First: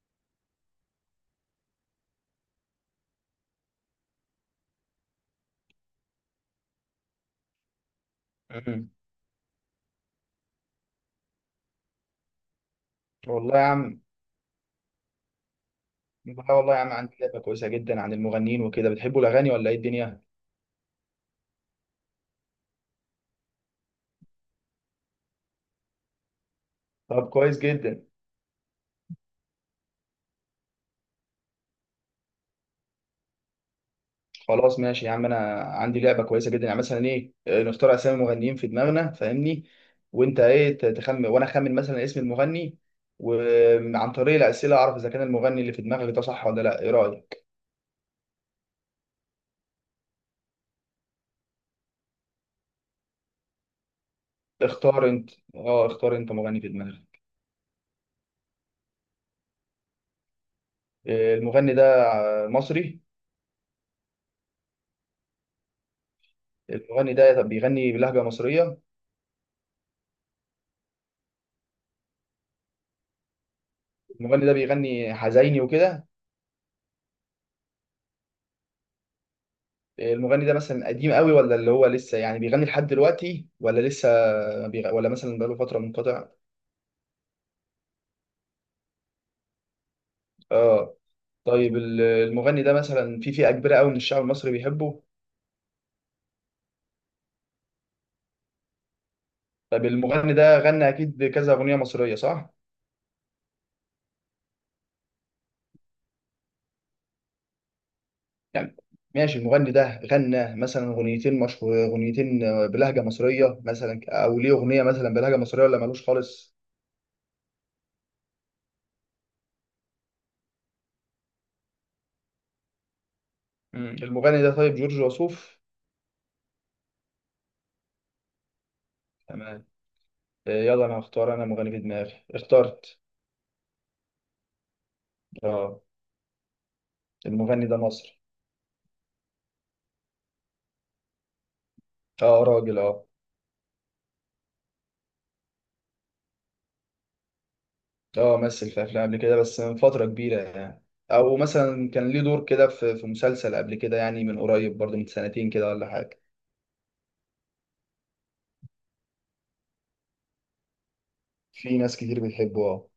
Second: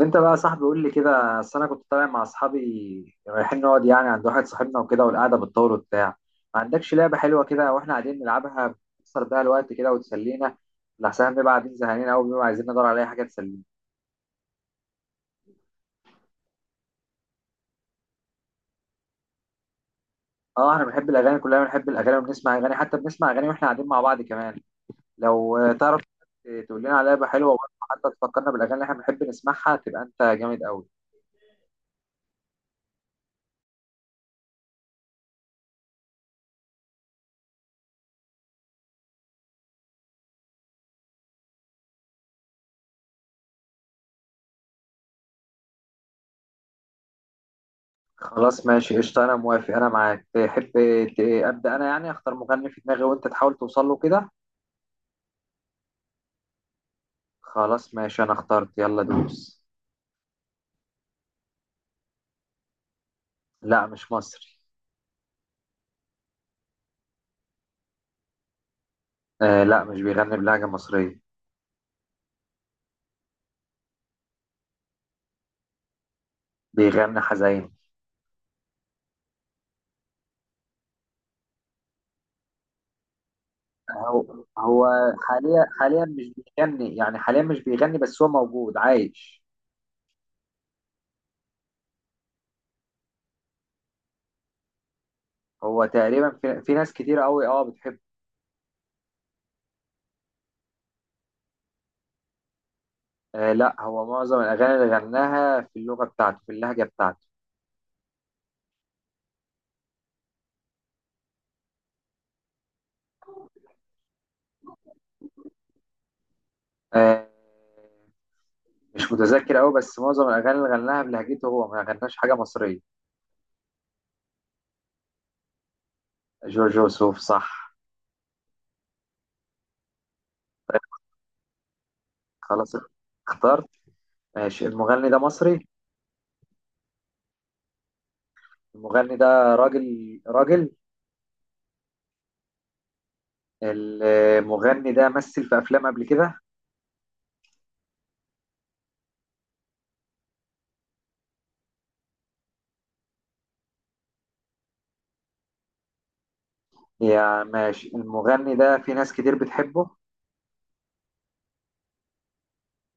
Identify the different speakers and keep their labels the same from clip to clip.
Speaker 1: انت بقى يا صاحبي، قول لي كده. اصل انا كنت طالع مع اصحابي، رايحين نقعد يعني عند واحد صاحبنا وكده، والقعده بتطول وبتاع. ما عندكش لعبه حلوه كده واحنا قاعدين نلعبها،
Speaker 2: مم.
Speaker 1: بتكسر بيها الوقت كده وتسلينا؟ لحسن بنبقى قاعدين زهقانين قوي، بنبقى عايزين ندور على اي حاجه
Speaker 2: والله
Speaker 1: تسلينا.
Speaker 2: يا عم. والله والله يا عم، عندي لعبة كويسة جدا عن المغنيين وكده. بتحبوا الأغاني ولا إيه الدنيا؟
Speaker 1: اه، احنا بنحب الاغاني، كلنا بنحب الاغاني وبنسمع اغاني، حتى بنسمع اغاني واحنا قاعدين مع بعض كمان. لو تعرف تقول لنا على لعبه
Speaker 2: طب
Speaker 1: حلوه،
Speaker 2: كويس جدا.
Speaker 1: وحتى تفكرنا بالاغاني اللي احنا بنحب نسمعها، تبقى انت جامد قوي.
Speaker 2: خلاص ماشي يا عم، أنا عندي لعبة كويسة جدا، يعني مثلا إيه نختار أسامي مغنيين في دماغنا، فاهمني؟ وأنت إيه تخمن وأنا أخمن مثلا اسم المغني، وعن طريق الأسئلة أعرف إذا كان المغني اللي في دماغك ده صح ولا لأ. إيه رأيك؟
Speaker 1: خلاص ماشي قشطة، أنا موافق، أنا معاك. تحب أبدأ أنا؟ يعني أختار مغني في دماغي وأنت تحاول توصل له كده.
Speaker 2: اختار أنت. أه، اختار أنت مغني في دماغك.
Speaker 1: خلاص ماشي، أنا اخترت، يلا دوس.
Speaker 2: المغني ده مصري؟
Speaker 1: لا مش مصري.
Speaker 2: المغني ده طب بيغني بلهجة مصرية؟
Speaker 1: آه لا، مش بيغني بلهجة مصرية.
Speaker 2: المغني ده بيغني حزيني وكده؟
Speaker 1: بيغني حزين.
Speaker 2: المغني ده مثلا قديم قوي، ولا اللي هو لسه يعني بيغني لحد دلوقتي، ولا لسه
Speaker 1: هو.
Speaker 2: ولا مثلا بقاله
Speaker 1: حاليا
Speaker 2: فترة
Speaker 1: حاليا
Speaker 2: منقطع؟
Speaker 1: مش بيغني، يعني حاليا مش بيغني بس هو موجود عايش.
Speaker 2: اه. طيب المغني ده مثلا في فئة كبيرة قوي من الشعب المصري بيحبه؟
Speaker 1: هو تقريبا في ناس كتير قوي، اه بتحبه.
Speaker 2: طيب المغني ده غنى اكيد كذا أغنية مصرية، صح؟
Speaker 1: آه لا، هو معظم الأغاني اللي غناها في اللغة بتاعته، في اللهجة بتاعته.
Speaker 2: يعني ماشي، المغني ده غنى مثلا أغنيتين مشهور، أغنيتين بلهجة مصرية مثلا، او ليه أغنية مثلا بلهجة مصرية ولا مالوش خالص؟
Speaker 1: آه، مش متذكر قوي، بس معظم الاغاني اللي غناها بلهجته، هو ما غناش حاجه مصريه.
Speaker 2: مم. المغني ده طيب جورج وسوف؟
Speaker 1: جورج وسوف، صح.
Speaker 2: تمام. يلا انا هختار انا مغني في دماغي.
Speaker 1: خلاص،
Speaker 2: اخترت.
Speaker 1: اخترت. ماشي، المغني ده مصري؟
Speaker 2: اه، المغني ده مصري.
Speaker 1: المغني ده راجل. راجل.
Speaker 2: اه، راجل اه.
Speaker 1: المغني ده مثل في افلام قبل كده.
Speaker 2: اه، مثل في افلام قبل كده، بس من فتره كبيره يعني، او مثلا كان ليه دور كده في مسلسل قبل كده، يعني من قريب برضه، من سنتين كده ولا حاجه.
Speaker 1: يا ماشي، المغني ده في ناس كتير بتحبه.
Speaker 2: في ناس كتير بتحبه اه.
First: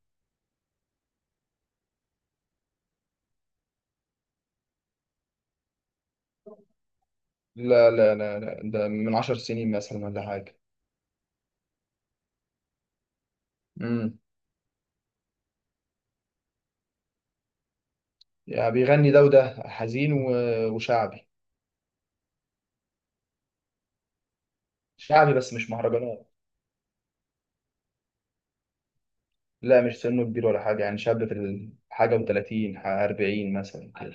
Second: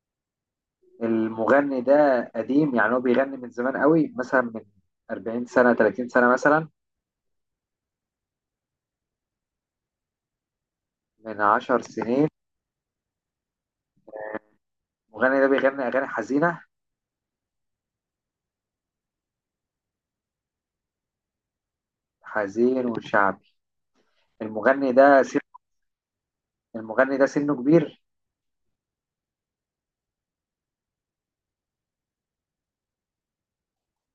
Speaker 1: المغني ده قديم، يعني هو بيغني من زمان قوي، مثلا من 40 سنة، 30 سنة مثلا؟
Speaker 2: لا لا لا لا، ده من 10 سنين مثلا ولا حاجه.
Speaker 1: من 10 سنين.
Speaker 2: امم
Speaker 1: المغني ده بيغني أغاني حزينة.
Speaker 2: يعني بيغني ده وده، حزين وشعبي.
Speaker 1: حزين وشعبي. المغني ده.
Speaker 2: شعبي بس مش مهرجانات.
Speaker 1: المغني ده سنه كبير.
Speaker 2: لا مش سنه كبير ولا حاجه، يعني شاب في حاجه، و30 40 مثلا كده.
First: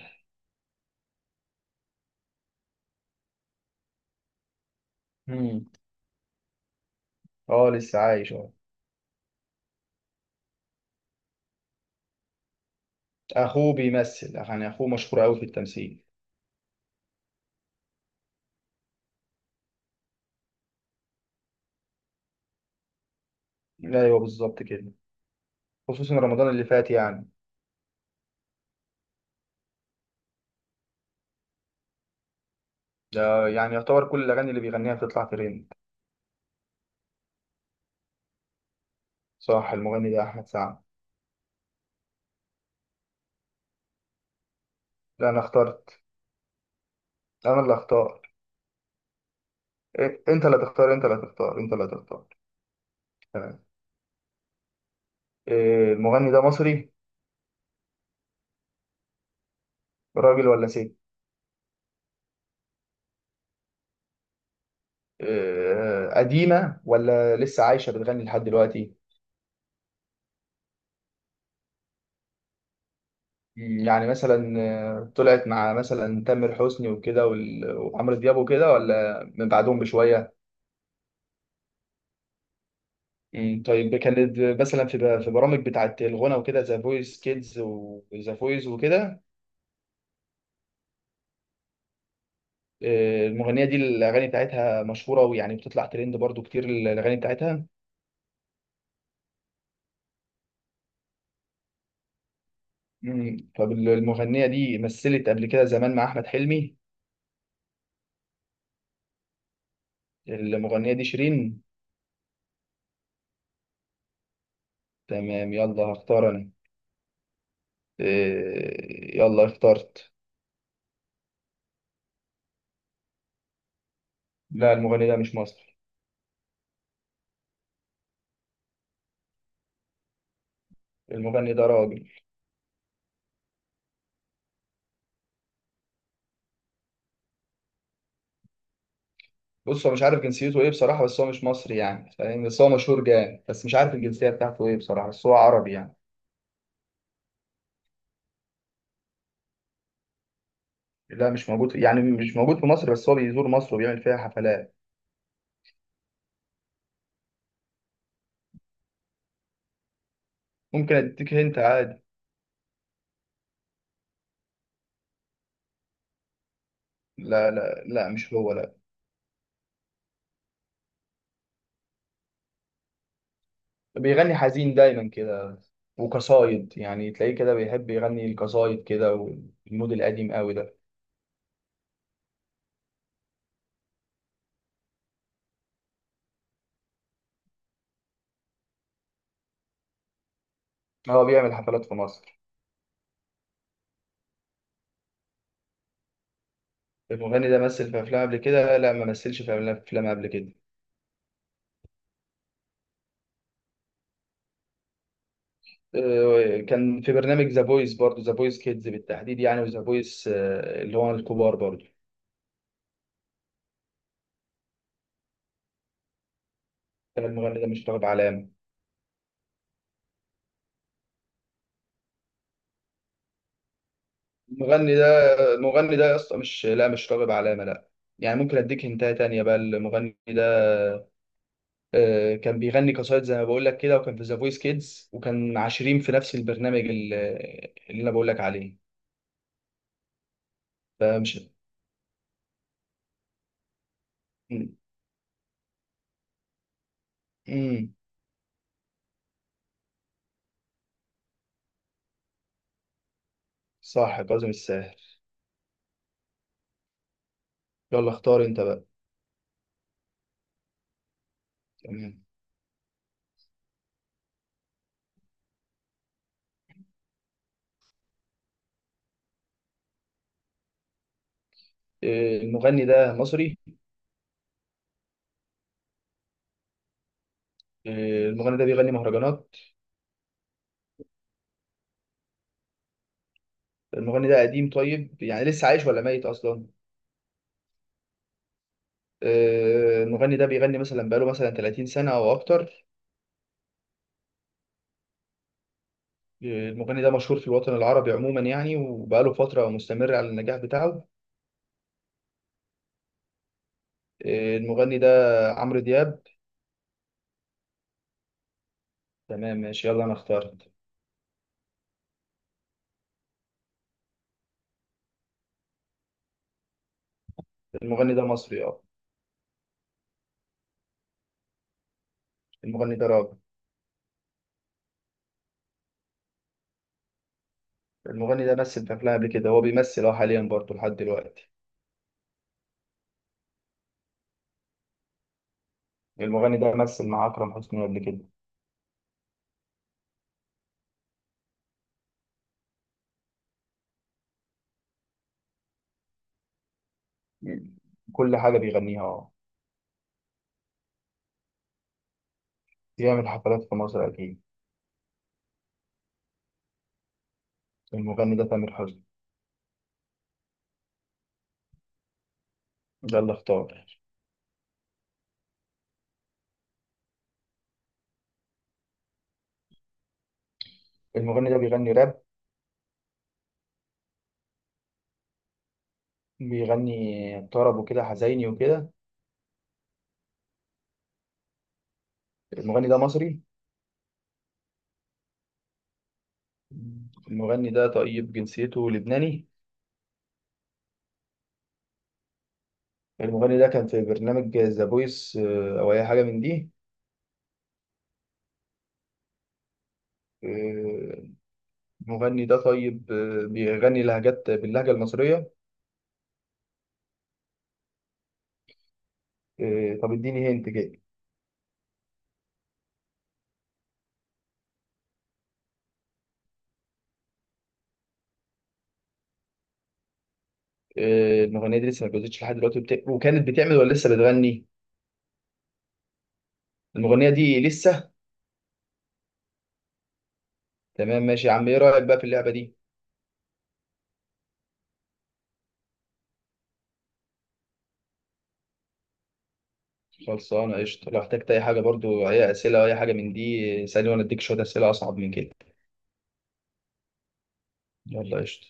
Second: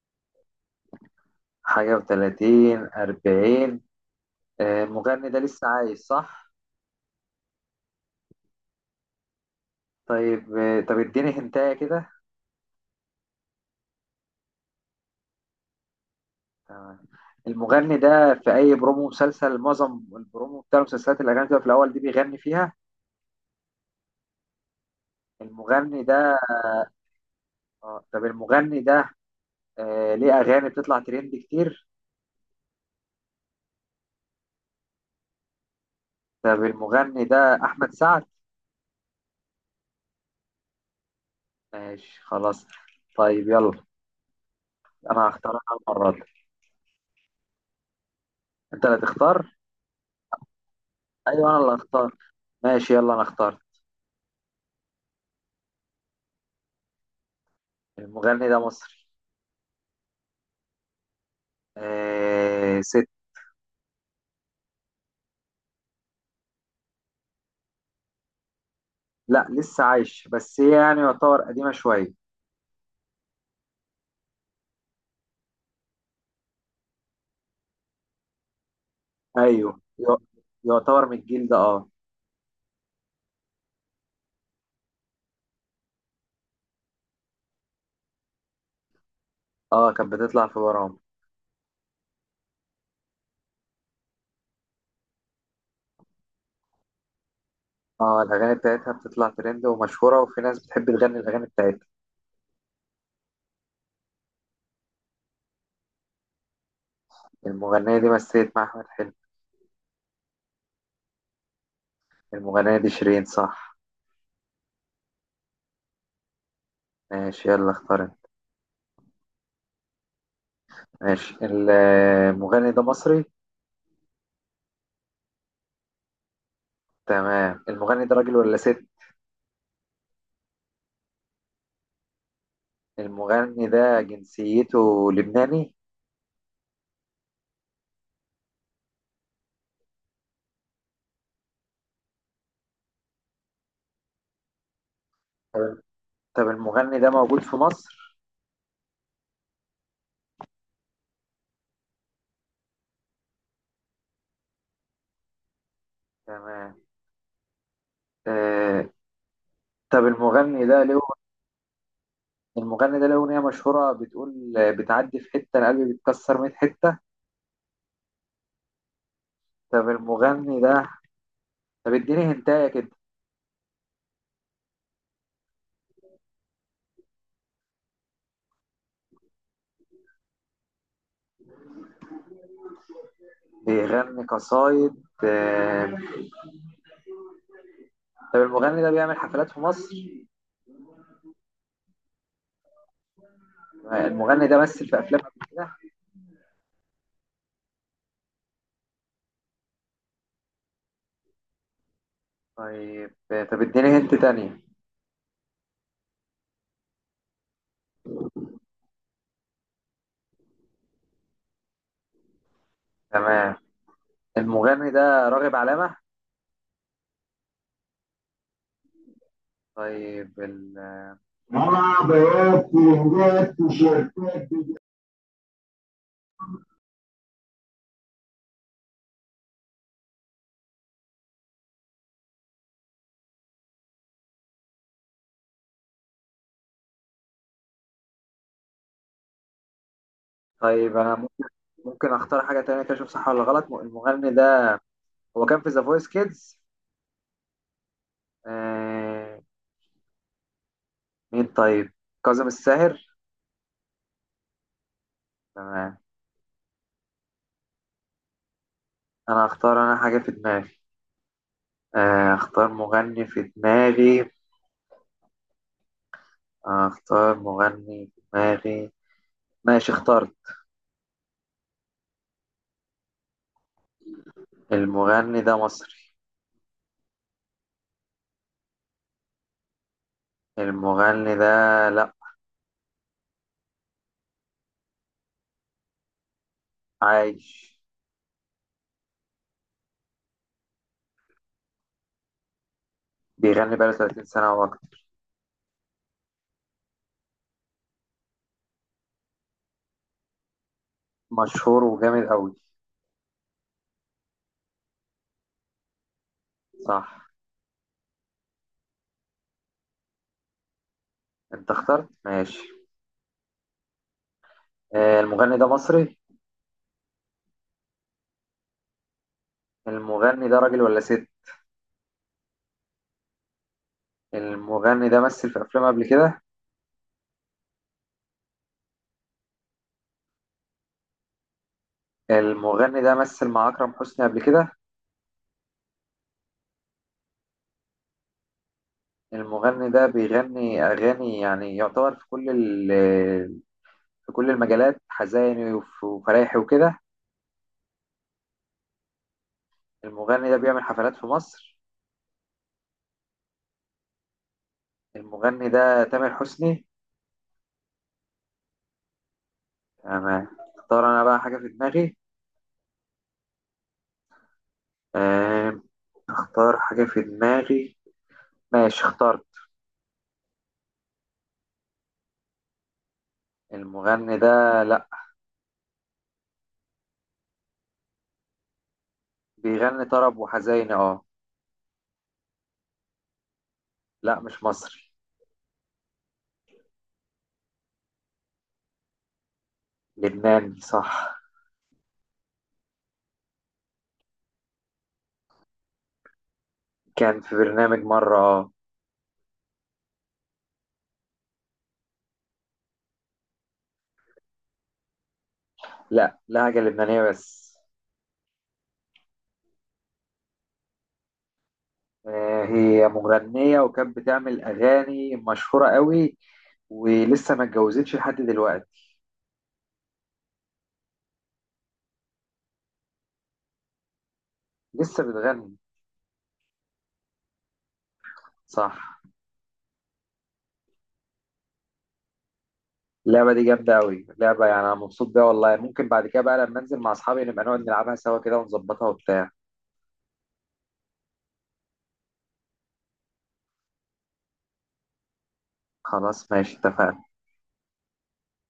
Speaker 1: حاجة و30 40. المغني ده
Speaker 2: امم.
Speaker 1: لسه عايش صح؟
Speaker 2: اه، لسه عايش اه.
Speaker 1: طيب طب اديني هنتاية كده.
Speaker 2: اخوه بيمثل، يعني اخوه مشهور قوي في التمثيل.
Speaker 1: تمام. المغني ده في أي برومو مسلسل، معظم البرومو بتاع المسلسلات اللي كانت في الأول دي بيغني فيها.
Speaker 2: ايوه بالظبط كده.
Speaker 1: المغني
Speaker 2: خصوصا
Speaker 1: ده
Speaker 2: رمضان اللي فات يعني.
Speaker 1: طب المغني ده ليه أغاني بتطلع ترند كتير.
Speaker 2: ده يعني يعتبر كل الاغاني اللي بيغنيها بتطلع ترند.
Speaker 1: طب المغني ده أحمد سعد؟
Speaker 2: صح، المغني ده احمد سعد.
Speaker 1: ماشي خلاص. طيب يلا، أنا
Speaker 2: لا انا
Speaker 1: هختار أنا
Speaker 2: اخترت.
Speaker 1: المرة دي.
Speaker 2: انا اللي اختار.
Speaker 1: أنت اللي تختار.
Speaker 2: إيه، انت اللي تختار انت اللي
Speaker 1: أيوه، أنا
Speaker 2: تختار انت
Speaker 1: اللي
Speaker 2: اللي
Speaker 1: هختار.
Speaker 2: تختار.
Speaker 1: ماشي يلا، أنا اخترت.
Speaker 2: تمام. إيه، المغني ده مصري؟
Speaker 1: المغني ده مصري.
Speaker 2: راجل ولا ست؟
Speaker 1: آه، ست.
Speaker 2: إيه، قديمة ولا لسه عايشة بتغني لحد دلوقتي؟
Speaker 1: لا لسه عايش، بس هي يعني يعتبر قديمة شوية.
Speaker 2: يعني مثلا طلعت مع مثلا تامر حسني وكده وعمرو دياب وكده، ولا من بعدهم
Speaker 1: أيوه،
Speaker 2: بشوية؟
Speaker 1: يعتبر من الجيل ده، اه.
Speaker 2: طيب كانت مثلا في في برامج بتاعت الغنى وكده، ذا فويس كيدز وذا فويس وكده؟
Speaker 1: اه كانت بتطلع في برامج.
Speaker 2: المغنيه دي الاغاني بتاعتها مشهوره، ويعني بتطلع ترند برضو كتير الاغاني بتاعتها.
Speaker 1: اه الأغاني بتاعتها بتطلع ترند ومشهورة، وفي ناس بتحب تغني الأغاني بتاعتها.
Speaker 2: فالمغنيه دي مثلت قبل كده زمان مع احمد حلمي؟
Speaker 1: المغنية دي مثلت مع أحمد حلمي.
Speaker 2: المغنيه دي شيرين.
Speaker 1: المغنية دي شيرين، صح.
Speaker 2: تمام. يلا هختار انا.
Speaker 1: ماشي يلا، اختار انت.
Speaker 2: يلا اخترت.
Speaker 1: ماشي المغني ده مصري.
Speaker 2: لا، المغني ده مش مصري.
Speaker 1: تمام، المغني ده راجل ولا ست؟
Speaker 2: المغني ده راجل.
Speaker 1: المغني ده جنسيته لبناني.
Speaker 2: بص، هو مش عارف جنسيته ايه بصراحه، بس هو مش مصري يعني، فاهم؟ بس هو مشهور جامد، بس مش عارف الجنسيه بتاعته ايه بصراحه، بس هو عربي
Speaker 1: طب،
Speaker 2: يعني.
Speaker 1: طب المغني ده موجود في مصر؟
Speaker 2: لا مش موجود، يعني مش موجود في مصر، بس هو بيزور مصر وبيعمل فيها حفلات.
Speaker 1: تمام. آه، طب المغني ده
Speaker 2: ممكن
Speaker 1: له،
Speaker 2: اديك هنت عادي.
Speaker 1: المغني ده له أغنية مشهورة بتقول بتعدي في حتة القلب بيتكسر 100 حتة.
Speaker 2: لا لا لا، مش هو لا.
Speaker 1: طب المغني ده، طب اديني هنتاية كده.
Speaker 2: بيغني حزين دايما كده، وقصايد، يعني تلاقيه كده بيحب يغني القصايد كده، والمود القديم قوي ده.
Speaker 1: بيغني قصايد، طب المغني ده بيعمل حفلات في مصر.
Speaker 2: هو بيعمل حفلات في مصر.
Speaker 1: المغني ده مثل في أفلام قبل كده.
Speaker 2: المغني ده مثل في افلام قبل كده؟ لا، ما مثلش في افلام قبل كده.
Speaker 1: طيب طب اديني هنت تانية.
Speaker 2: كان في برنامج ذا فويس برضه، ذا فويس كيدز بالتحديد يعني، وذا فويس اللي هو الكبار برضه.
Speaker 1: تمام، المغني ده راغب علامة.
Speaker 2: كان المغني ده مش طالب علامة.
Speaker 1: طيب
Speaker 2: المغني ده المغني ده يا اسطى مش، لا مش راغب علامة، لا. يعني ممكن اديك هنتايه تانية بقى. المغني ده كان بيغني قصايد زي ما بقول لك كده، وكان في ذا فويس كيدز، وكان 20 في نفس البرنامج اللي انا بقول لك عليه.
Speaker 1: طيب أنا ممكن،
Speaker 2: فمش.
Speaker 1: ممكن أختار حاجة تانية كده أشوف صح ولا غلط. المغني ده
Speaker 2: مم.
Speaker 1: هو كان في ذا فويس كيدز.
Speaker 2: مم.
Speaker 1: مين طيب؟ كاظم الساهر.
Speaker 2: صح، كاظم الساهر.
Speaker 1: تمام.
Speaker 2: يلا اختار انت بقى.
Speaker 1: انا هختار انا حاجة في دماغي.
Speaker 2: تمام.
Speaker 1: اختار مغني في دماغي. اختار مغني في دماغي. ماشي اخترت.
Speaker 2: المغني ده مصري؟
Speaker 1: المغني ده مصري.
Speaker 2: المغني ده بيغني مهرجانات؟
Speaker 1: المغني ده، لا.
Speaker 2: المغني ده قديم؟ طيب يعني لسه عايش ولا ميت اصلا؟
Speaker 1: عايش.
Speaker 2: المغني ده بيغني مثلا بقاله مثلا 30 سنة او اكتر؟
Speaker 1: بيغني بقاله 30 سنة او اكتر.
Speaker 2: المغني ده مشهور في الوطن العربي عموما يعني، وبقاله فترة مستمر على النجاح بتاعه.
Speaker 1: مشهور وجامد قوي.
Speaker 2: المغني ده عمرو دياب.
Speaker 1: صح.
Speaker 2: تمام ماشي. يلا أنا اخترت.
Speaker 1: انت اخترت، ماشي. المغني ده مصري.
Speaker 2: المغني ده مصري اه.
Speaker 1: المغني ده راجل ولا ست؟
Speaker 2: المغني ده راجل.
Speaker 1: المغني ده مثل في افلام قبل كده.
Speaker 2: المغني ده مثل في أفلام قبل كده، هو بيمثل اه حاليا برضه لحد دلوقتي.
Speaker 1: المغني ده مثل مع اكرم حسني قبل كده.
Speaker 2: المغني ده مثل مع أكرم حسني قبل كده.
Speaker 1: المغني ده بيغني أغاني يعني يعتبر في كل في كل المجالات، حزيني وفرايحي وكده.
Speaker 2: كل حاجة بيغنيها اه.
Speaker 1: المغني ده بيعمل حفلات في مصر.
Speaker 2: بيعمل حفلات في مصر أكيد.
Speaker 1: المغني ده تامر حسني.
Speaker 2: المغني ده تامر حسني.
Speaker 1: أنا اختار أنا بقى حاجة في دماغي.
Speaker 2: يلا اختار.
Speaker 1: آم، اختار حاجة في دماغي. ماشي اخترت.
Speaker 2: المغني ده بيغني راب؟
Speaker 1: المغني ده، لأ.
Speaker 2: بيغني طرب وكده حزيني وكده.
Speaker 1: بيغني طرب وحزيني، اه.
Speaker 2: المغني ده مصري؟
Speaker 1: لأ مش مصري.
Speaker 2: المغني ده طيب جنسيته لبناني؟
Speaker 1: لبناني، صح.
Speaker 2: المغني ده كان في برنامج ذا فويس او اي حاجه من دي؟
Speaker 1: كان في برنامج مرة، اه.
Speaker 2: آه، المغني ده طيب بيغني لهجات باللهجه المصريه؟
Speaker 1: لأ، لهجة لبنانية بس.
Speaker 2: طب اديني هنت كده.
Speaker 1: هي مغنية وكانت بتعمل أغاني مشهورة قوي، ولسه ما اتجوزتش لحد دلوقتي.
Speaker 2: المغنيه دي لسه ما اتجوزتش لحد دلوقتي، وكانت بتعمل ولا لسه بتغني؟
Speaker 1: لسه بتغني.
Speaker 2: المغنيه دي لسه.
Speaker 1: صح.
Speaker 2: تمام ماشي يا عم، ايه رايك بقى في اللعبه دي؟
Speaker 1: اللعبة دي جامدة قوي، لعبة يعني أنا مبسوط بيها والله. ممكن بعد كده بقى، لما أنزل مع أصحابي، نبقى نقعد نلعبها سوا كده ونظبطها وبتاع.
Speaker 2: خلصانه قشطه. لو احتجت اي حاجه برضو، اي اسئله او اي حاجه من دي، اسالني وانا اديك شويه اسئله اصعب من كده.
Speaker 1: خلاص ماشي، اتفقنا.
Speaker 2: يلا قشطه.